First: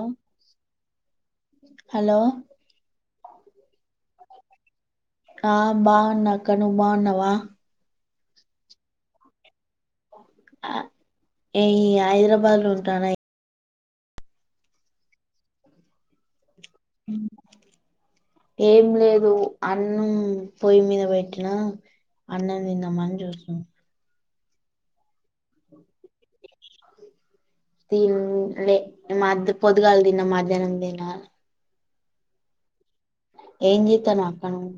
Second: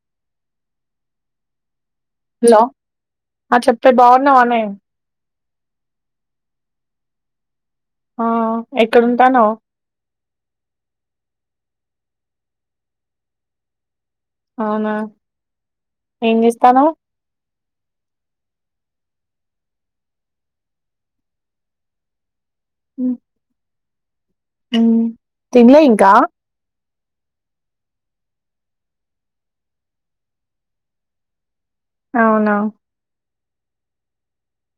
Ohm. Hello. ఆహ్ చెప్తే బాగున్నావన్నే. ఆహ్ బాగున్నా అక్క నువ్వు బాగున్నావా. ఆహ్ ఎక్కడ ఉంటన్నావ్. ఆహ్ ఏయ్ హైదరాబాద్ లో ఉంటాను. అవునా ఏం చేస్. ఏం. లేదు అన్నం పొయ్య మీద పెట్టినా అన్నం తిన్నామని చూసాం మ్ తెల్వదు ఇంక త మాధ పొదు కాాల దిన మధ్యాహ్నం దిన అవునా ఏం జాతనవ్ అక్క నువ్యు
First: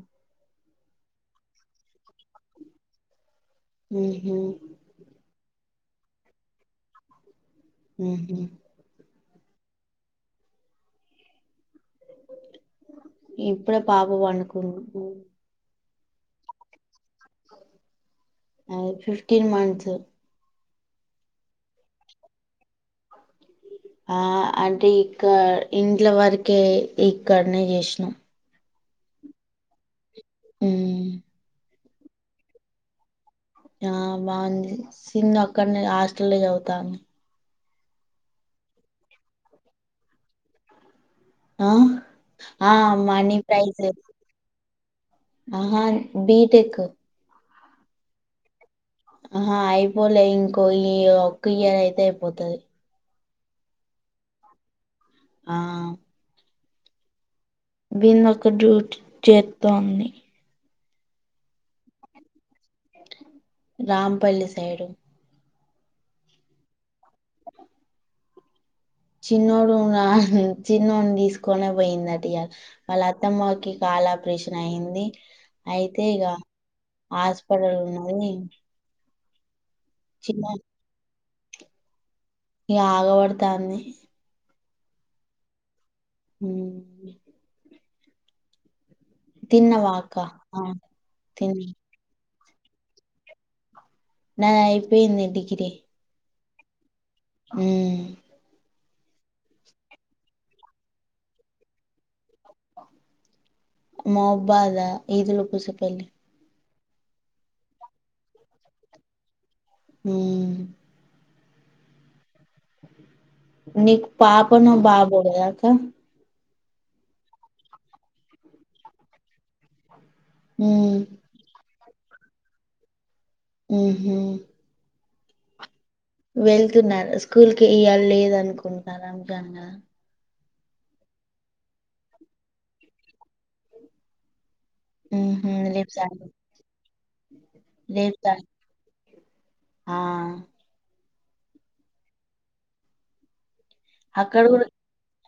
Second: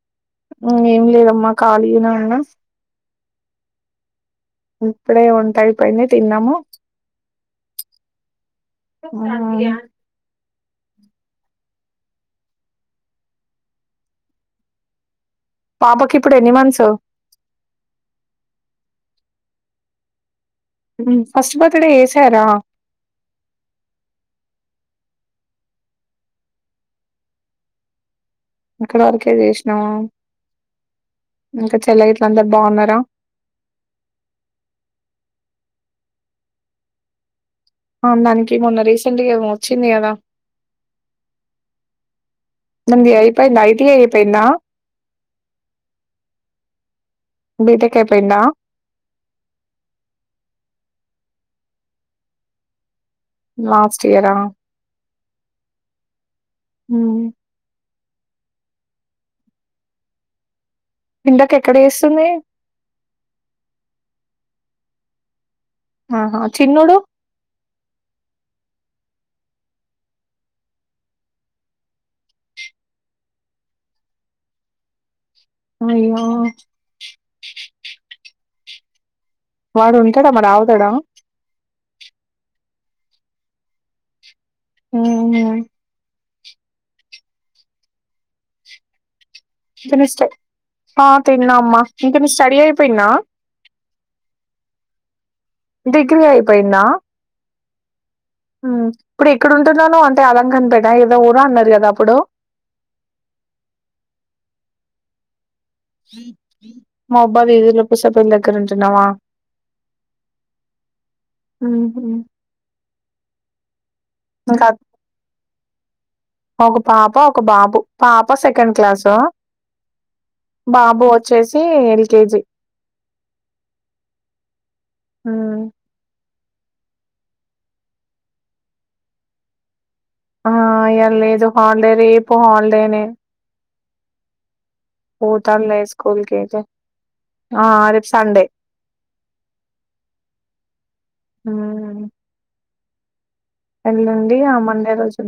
ఏం లేదమ్మా ఖాళీ గానే ఉన్న మ్ ఇప్పుడే ఉంటాయి పైన తిన్నాము ఉహు మ్ ఇప్పుడే పాప పడుకుంది పాపకి ఇప్పుడు ఎన్ని మంత్స్ అ ఫిఫ్టీన్ మంత్స్ మ్ ఫస్ట్ బర్త్డే చే ఆ అంటే ఇక్క ఇంట్ల వరకే ఇక్కడనే చేసినాం ఇక్కడ వరకే చేసినావ మ్ ఇంకా చెల్ల గట్ల అందరు బాగున్నారా ఆ బాగుంది సిందు అక్కడనే హాస్టల్ లొ చదువుతాంది ఆవును దానికి మొన్న రీసెంట్గా ఏవో వచ్చింది కదా ఆ ఆ దానిది మని అయిపోయిందా ప్రైజ ఐటీ అయిపోయిందా ఆహా బిటెక్ బీటెక్ అయిపోయింద ఆహ అయిపోలే ఇంకో ఈ ఒక్క ఇయర్ అయితే అయిపోతది లాస్ట్ ఇయరా ఆ మ్ విన్ ఒక డ్యూట్ చేతోంది ఇందాకా ఎక్కడ చేస్తుంది రాంపల్లి సైడు ఆహా చిన్నోడు చిన్నోడు చిన్నోడు తీసుకనే పోయిందిటు ఇ వాళ్ళ అత్తమ్మకి కాల ఆపరేషన్ అయింది అయితే అయ్యో ఇక హాస్పిటల్ ఉన్నది వాడు చిన్న ఉంటాడమ్మా రావతాడా ఇక ఆగబడతాన్ని ఆ మ్ తిన్నవా అక్క [unintelligible] ఆ తిన్నా తిన్న అమ్మా ఇంకను ఇ స్టడీ అయిపోయిందా నా అయిపోయింది డిగ్రీ పోయింది ఆ ఇప్పుడు ఎక్కడుంటున్నావు నువ్వు అంటే అలంకరణపేట ఏదో ఊర అన్నారు కదా అప్పుడు మాబ్బా అదా ఇలు కుసే ప మా అబ్బాదిదులోపు సభల దగ్గర ఉంటున్నావా అ హ నకు పాపన ఇంకా బాబో కదా అక్క ఒక పాప ఒక బాబు పాప సెకండ్ క్లాసు ఉమ్ బాబు వచ్చేసి ఎల్ కెజి ఆహ హ వెళ్తున్నారు స్కూల్ కి ఇ్యళ లేద అనుకుంట రమజాన్ ఆ ఆ ఇ లేదు హాలిడే రేపు హాలిడేనే ఉహు పోతడులే రేపు స్కూల్ సాటర్డే కైతే ఆ రేపు సండే ఆ ఆ వెళ్ల్ళండి అక్కడ ఆ కూడా మండే రోజు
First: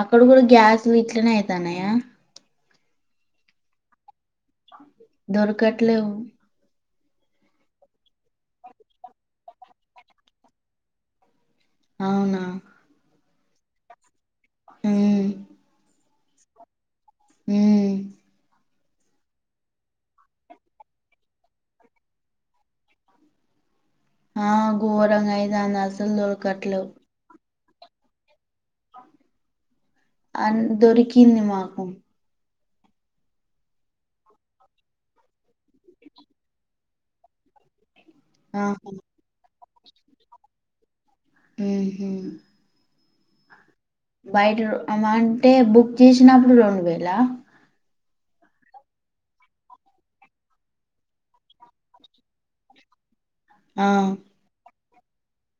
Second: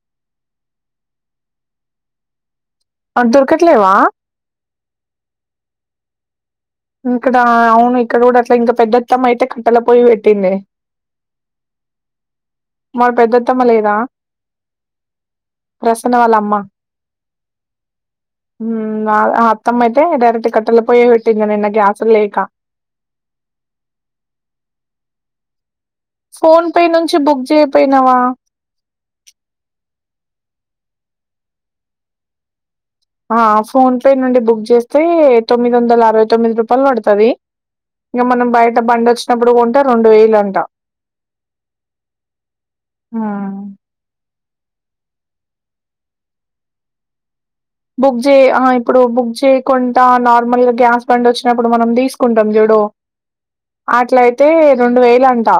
అక్కడ కూడా గ్యాస్లు ఇట్లనే అయితన్నాయా అవును దొరకట్లేవా దొరకట్లే ఇక్కడ అవును ఇక్కడ కూడా అట్లా ఇంకా పెద్దత్తమ్మ అయితే కట్టల పోయి పెట్టింది అవునా మత్తమలేదా హ వాళ్ళ అమ్మ హ హ నా ఆ అత్తమ్మ యితే డైరక్ట్ కట్టెలా పోయిపెట్టింది నను నా గ్యాస్ లేఖ ఆ గో గోరంగా అయింది అసలు ఫోన్ పే దొరకట్లేవు నుంచి బుక్ చే పోనావా దొరికీంది మాకు ఆ ఫోన్ పే నుండి బుక్ చేస్తే తొమ్మిది వందల అరవై తొమ్మిది రూపాయలు పడుతుంది ఇంకా మనం ఆ బయట బండి వచ్చినప్పుడు కొంట రెండు వేలు అంట హ హ ఆ బయట అంటే బుక్ చేసినప్పుడు రెండు వేలా బుక్ చే ఆహా ఇప్పుడు బుక్ చేయకుండా నార్మల్గా గ్యాస్ బండ్ వచ్చినప్పుడు మనం తీసుకుంటాం చూడు ఆ అట్లయితే రొండు వేలు అంటా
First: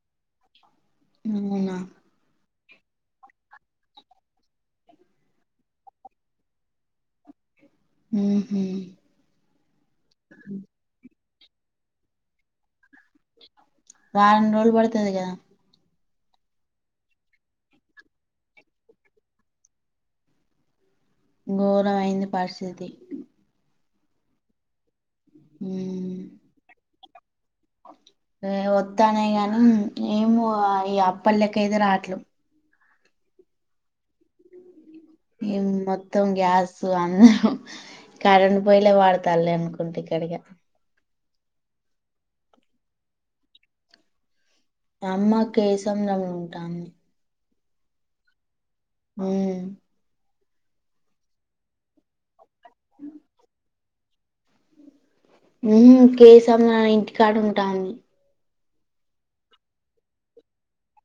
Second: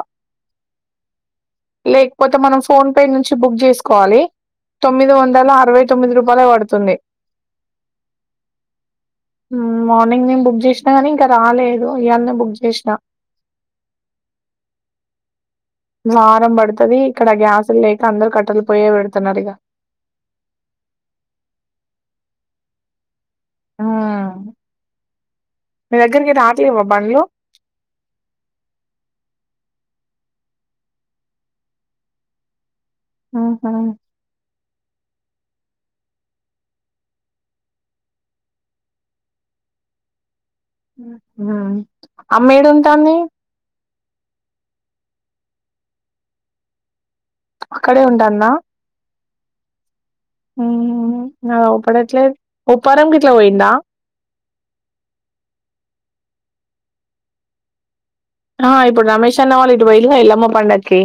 అవునా లేకపోతే మనం ఫోన్ పే నుంచి బుక్ చేసుకోవాలి తొమ్మిది వందల అరవై తొమ్మిది రూపాయల పడుతుంది ఉహు మార్నింగ్ నేను బుక్ చేసినా కాని ఇంకా రాలేదు ఈయల్నే బుక్ చేసినా వారం రోజులు పడుతుంది కదా వారం పడుతది ఇక్కడ గ్యాసులు లేక అందరు కట్టలు పోయే పెడుతున్నారు ఇక ఘోరమైంది పరిస్థితి ఆ మీ దగ్గరికి రాట్లేవా బండ్లు వత్తానే గాని ఏమ ఈ అప్పలక అయితే రాట్లే ఆహా మొత్తం గ్యాస్ అందరం కరెంటు పోయలే వాడతాల అనుకుంటే ఇక్కడిగా అమ్మేడుంటాంది అమ్మ కేేశంద్రంలో ఉంటాంది అక్కడే ఉంటన్న మ్మ్మ్ మ్మ్ మ్మ్ ఆపడట్లేద్ ఉప్పారం గిట్లా పోయిందా ఉ కేశం ఇంటికాడుంటాంది ఆ ఇప్పుడు రమేష్ అన్న వాళ్ళ ఇటు పోయిలుగా ఎల్మ పండక్కి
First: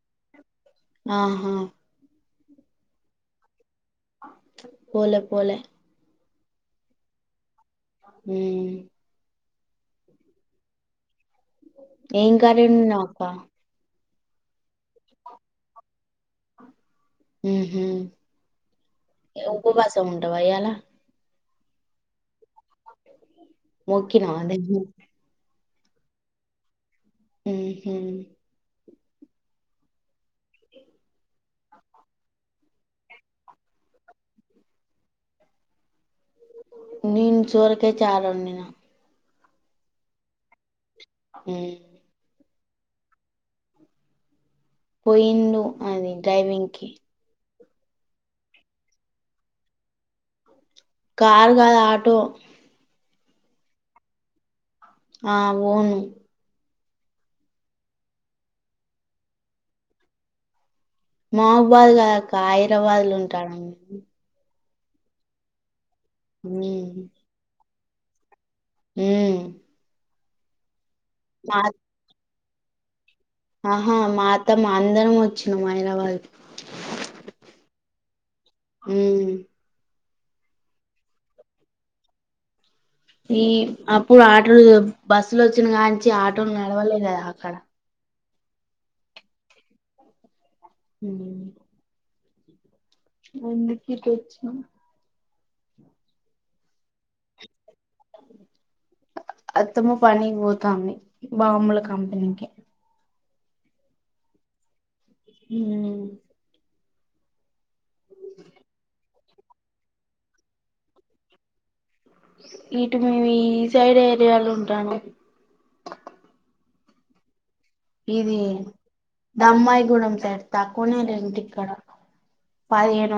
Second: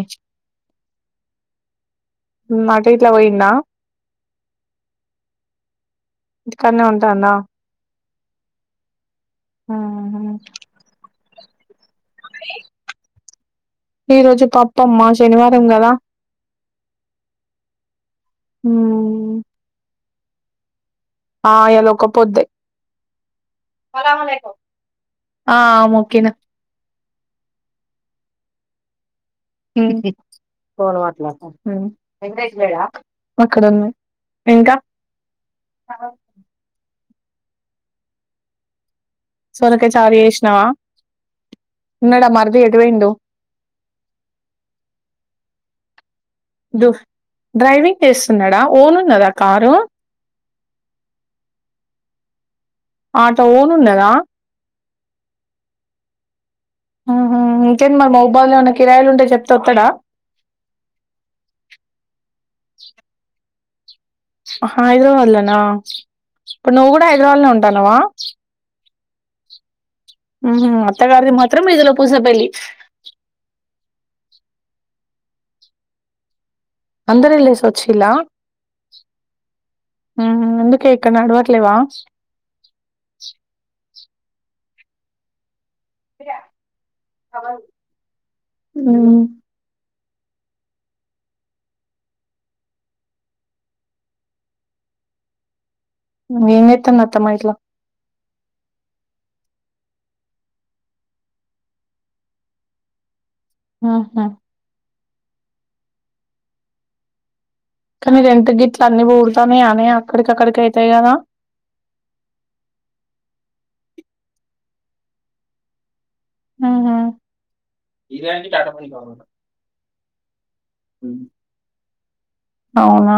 ఆహా అటైట్లా పోయిండా పోలే పోలే ఇంటికాడనే ఉంటాన్న మ్మ్ మ్మహు ఏం కర్రండినావ్ అక్క ఈ రోజు పప్పమ్మా శనివారం కదా మ్మహు ఉమ్. ఉపవాస ఉంట ఇయాల ఆ ఇలా ఒకపోద్దే మోకినా అదే ఆ మొక్కిన మ్మహు మ్మ్ ఎక్కడున్నాడ నీన్ చోరకే చారడినా సొరకాయ్ చారు జేష్ణవ ఉన్నడ మరిది ఎ టు పోయిండు పోయిండు అది డ్రైవింగ్కి డు డ్రైవింగ్ చేస్తున్నాడా ఓనున్నద కారు కార్ కాదు ఆటో ఆటో ఓనున్నదా ఆ ఓను మ్మ్ హ్మ్ ఇంకేంటి మరి మహుబాద్లో ఉన్న కిరాయిలు ఉంటే చెప్తే వత్తడా మహుబాద్ కాదక్క హైదరాబాద్ల ఉంటాడు హైద్రబాద్లనా ఇప్పుడు నువు కూడా హైదరాబాద్ లో ఉన్ టనవా హ్మ్ మ్మ్ హ్మ్ అత్ త్త గారిది మాత్రం ఇదలో పూస పెల్లి ఆహా మా అత్త మాన్ అందరం వచ్చినాం హైదరాబాద్ కి అందరెల్లెసొచ్చిల్ల ఉమ్ మ్మ్ ఎందుకే ఇక్కడ నడవట్లేవా ఈ అప్పుడు ఆటలో బస్సులో వచ్చిన కాన్నుంచి ఆటోలు నడవలే కదా అక్కడ మ్మ్ హ్మ్ ఎందుకిటొచ్చినావ్ నేనెత్తనత్తమ్మ ఇట్లా అత్తమ్మ పనికి పోతాంది బాంబుల కంపెనీకె ఆహా హ్మ్ కానీ రెంటి గిట్లు అన్ని పొడుగుతానే అనీ అక్కడికి అక్కడికి అయితాయి కదా ఇటు మేము ఈ సైడ్ ఏరియాలో ఉంటానామ్ మ్మ్ హ్మ్ ఇది దమ్మాయి కూడ స్యాట్ తకువనే రెంటిక్కడ అవునా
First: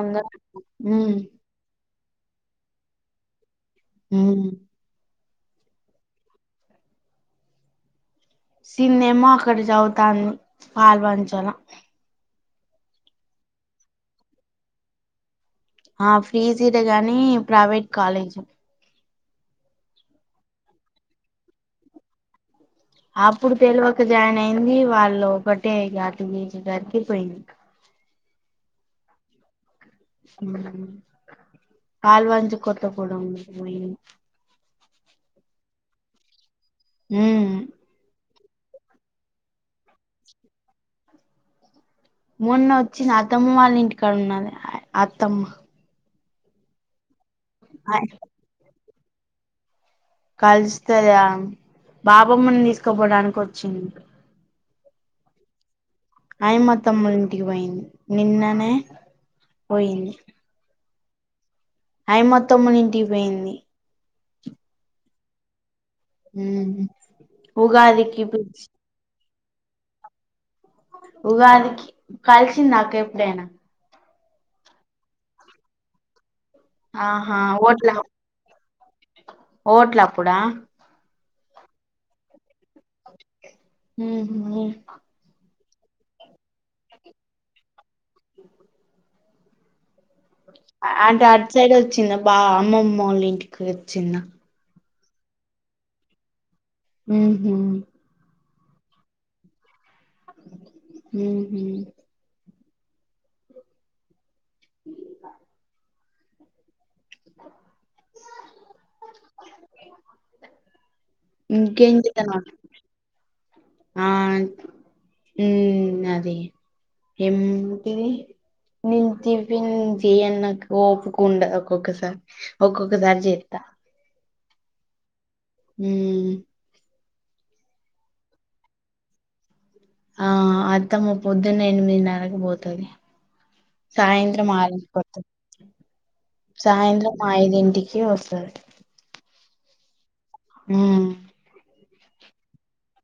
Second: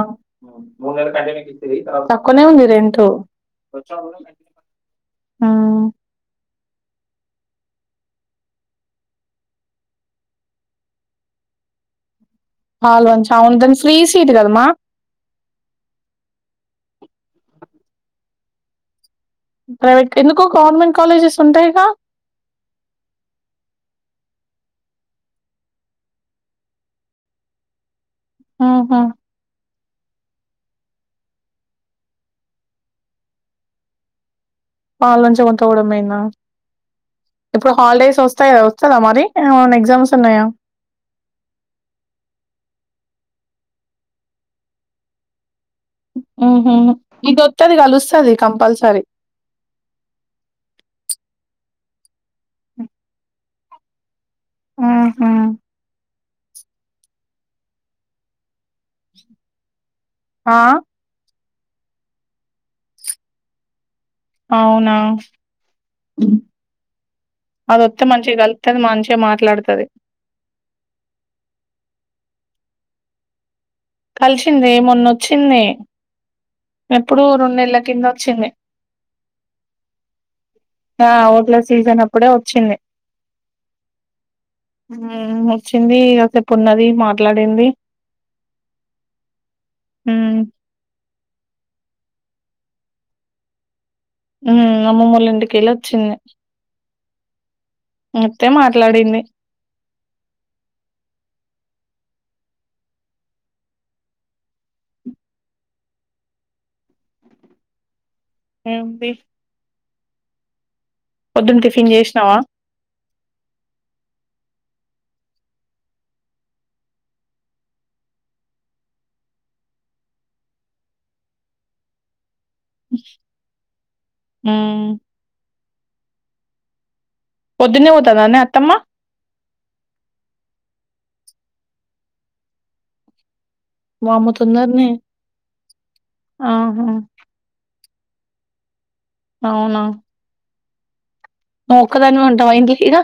ఉమ్ తక్కువనే ఉంది రెంటు సచ్చా ఉమ్ ఆ సన్నేమో అక్కడ చదువుతాంది పాల్వంచల హల్ వన్ అవును దని ఫ్రీ సీట్ కదమ్మా ఆ ఫ్రీ సీటు కాని ప్రైవేట్ కాలేజీ ప్రైవేట్ ఎందుకో గవర్నమెంట్ కాలేజెస్ ఉంటాయిగా అప్పుడు తెలివక జాయిన్ అయింది వాళ్ళు ఒకటే అటి దరికిపోయింది ఆహా కల్వాంచి కొత్త పోడు ఉ మై పాలలంచి కొంత కూడాడమేనా ఉమ్ ఇప్పుడు హాలిడేస్ వస్త వస్తాయిదా వస్తుందా మరి ఎగ్జామ్స్ ఉన్నాయా మొన్న వచ్చి నా అత్తమ్మ వాళ్ళ ఇంటికాడ ఉన్నాల అత్తమ్మ ఆ ఇది ది కలుస్తుంది కంపల్సరీ కలుస్తదా బాబమ్మని తీసుకుపోవడానికి వచ్చింది ఆహ అయిమ అత్తమ్మ ఇంటికి పోయింది నిన్ననే పోయింది ఆ అయిమత్తమ్ము ఇంటికి పోయింది అవునా [unintelligible] ఉమ్ ఉగాదికి మనిష గల్త పిలిచి అది మనుషగా మాత్ర మాట్లాడుతది ఉగాదికి కలిసింది నాక ఎప్పుడైనా కలిసింది మొన్న వచ్చింది ఎప్పుడుూ ఆహా రెండు నెళ్ల కింద వచ్చింది ఓట్లా అపుడ ఇట్ల సీజన్ అప్పుడే వచ్చింది హ మ్మ్ వచ్చింది ఇకసేపు ఉన్నది మాట్లాడింది మ్మ్ అంటే అటు సైడ్ వచ్చింది బా అమ్మమ్మలోఇంటికి చిన్న అమ్మమ్మళ ఇంటికిళ్ళ వచ్చింది ఆ హ వత్తే మాట్లాడింది హ ఇ ఏబ పొద్దున్న టిఫిన్ ఇంకేం చేసినావా చేతనవ్ ఆ అదే ఏంటిది నేను టిఫిన్ చెయను ఓపిక ఉండదు ఒక్కొక్కసారి ఒక్కొక్క సార్జెత్త మ్మ్ మ్మహ్ పొద్దునే పోతధానే అత్తమ్మ ఆ అత్తమ్ము పొద్దున్న ఎనిమిదిన్నరకి పోతది వామ్మో సాయంత్రం తొందరనే ఆరింటికి ఒత్తది ఆహా సాయంత్రం ఐదింటికి కి వస్తది అవునా మ్మహ్ నువ్ ఒక్కదానివే ఉంటవా ఇంట్ల ఈడ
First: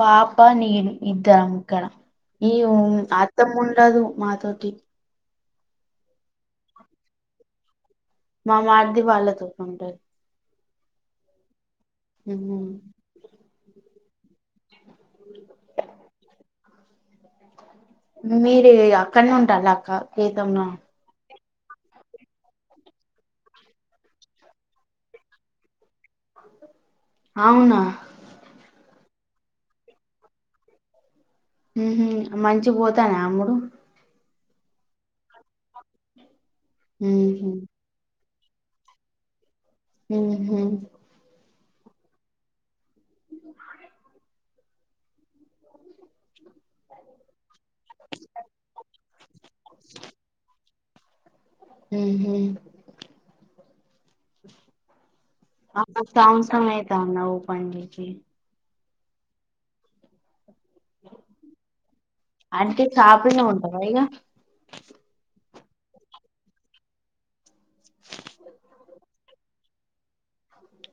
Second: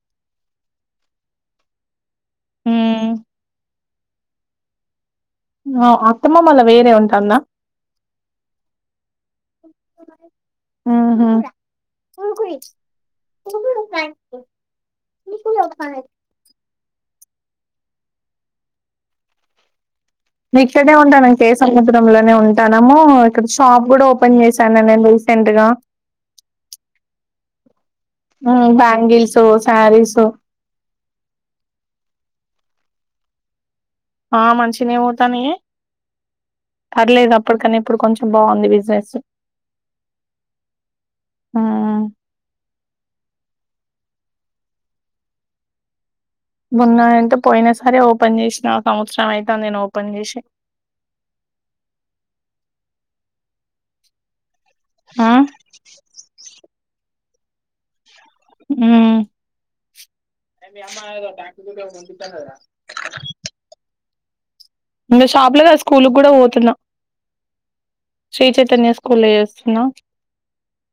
పాప నీను ఇద్దరం ఇక్కడ ఈ మ్మ్ అత్తమ్ముంట్ ఉండదు మాతోటి అత్తమ్మమలా వేరే ఉంటాందా మామార్ది వాళ్ళతో ఉంటుది మ్మహు తకు తగు మీకు ఒఖనే మీరు అక్కడనే ఉంటాల అక్క నే కేతంలా ఇక్కడినే ఉంటానే ే సముద్ర లోనే ఉంటానము ఇక్కడ షాప్ కూడా ఓపెన్ చేశాను నేను రీసెంట్ గా అవునా ంగల్ సో సారీ సో మ్మహు మంచిగ పోతానే అమ్ముడు ఆ మంచినే పోతన్నాయే పర్లేదు ఉహు అప్పటికన్న ఇప్పుడు కొంచెం బాగుంది బిజినెస్ మ్మహు మ్మహ్ మొన్న అంట పోయిన సరే ఓపెన్ చేసిన సంవత్సరం అయితే నేను ఓపెన్ చేసి మ్మహు ఆ సంవత్సరమైతండా పడించి మ్మ్ అ మీ అమ్మకు ద ఉప్పరా అంటే షాపుల్నే ఉంటవా ఇగ ముందు షాపుల్ స్కూల్ కూడా పోతున్నా శ్రీచైతన్య స్కూలేస్. [unintelligible]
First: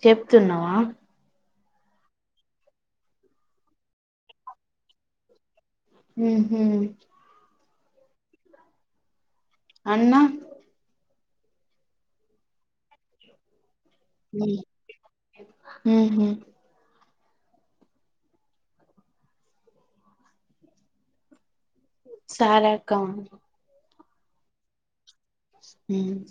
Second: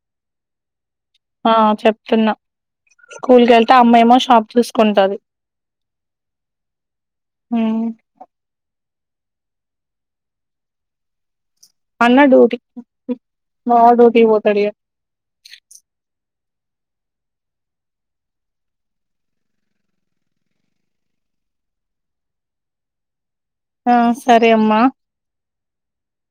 చెప్తున్నావా!. ఆ చెప్తున్నా, స్కూల్ కెళ్తే అమ్మెమో షాప్ చూసుకుంటాది. ఊహు. ఊ. అన్నా!? అన్నా డూటి. మావ డూటీ పోతడిగా. ఉహు సారాక్కా. ఆ సరే అమ్మా. హ్మ్.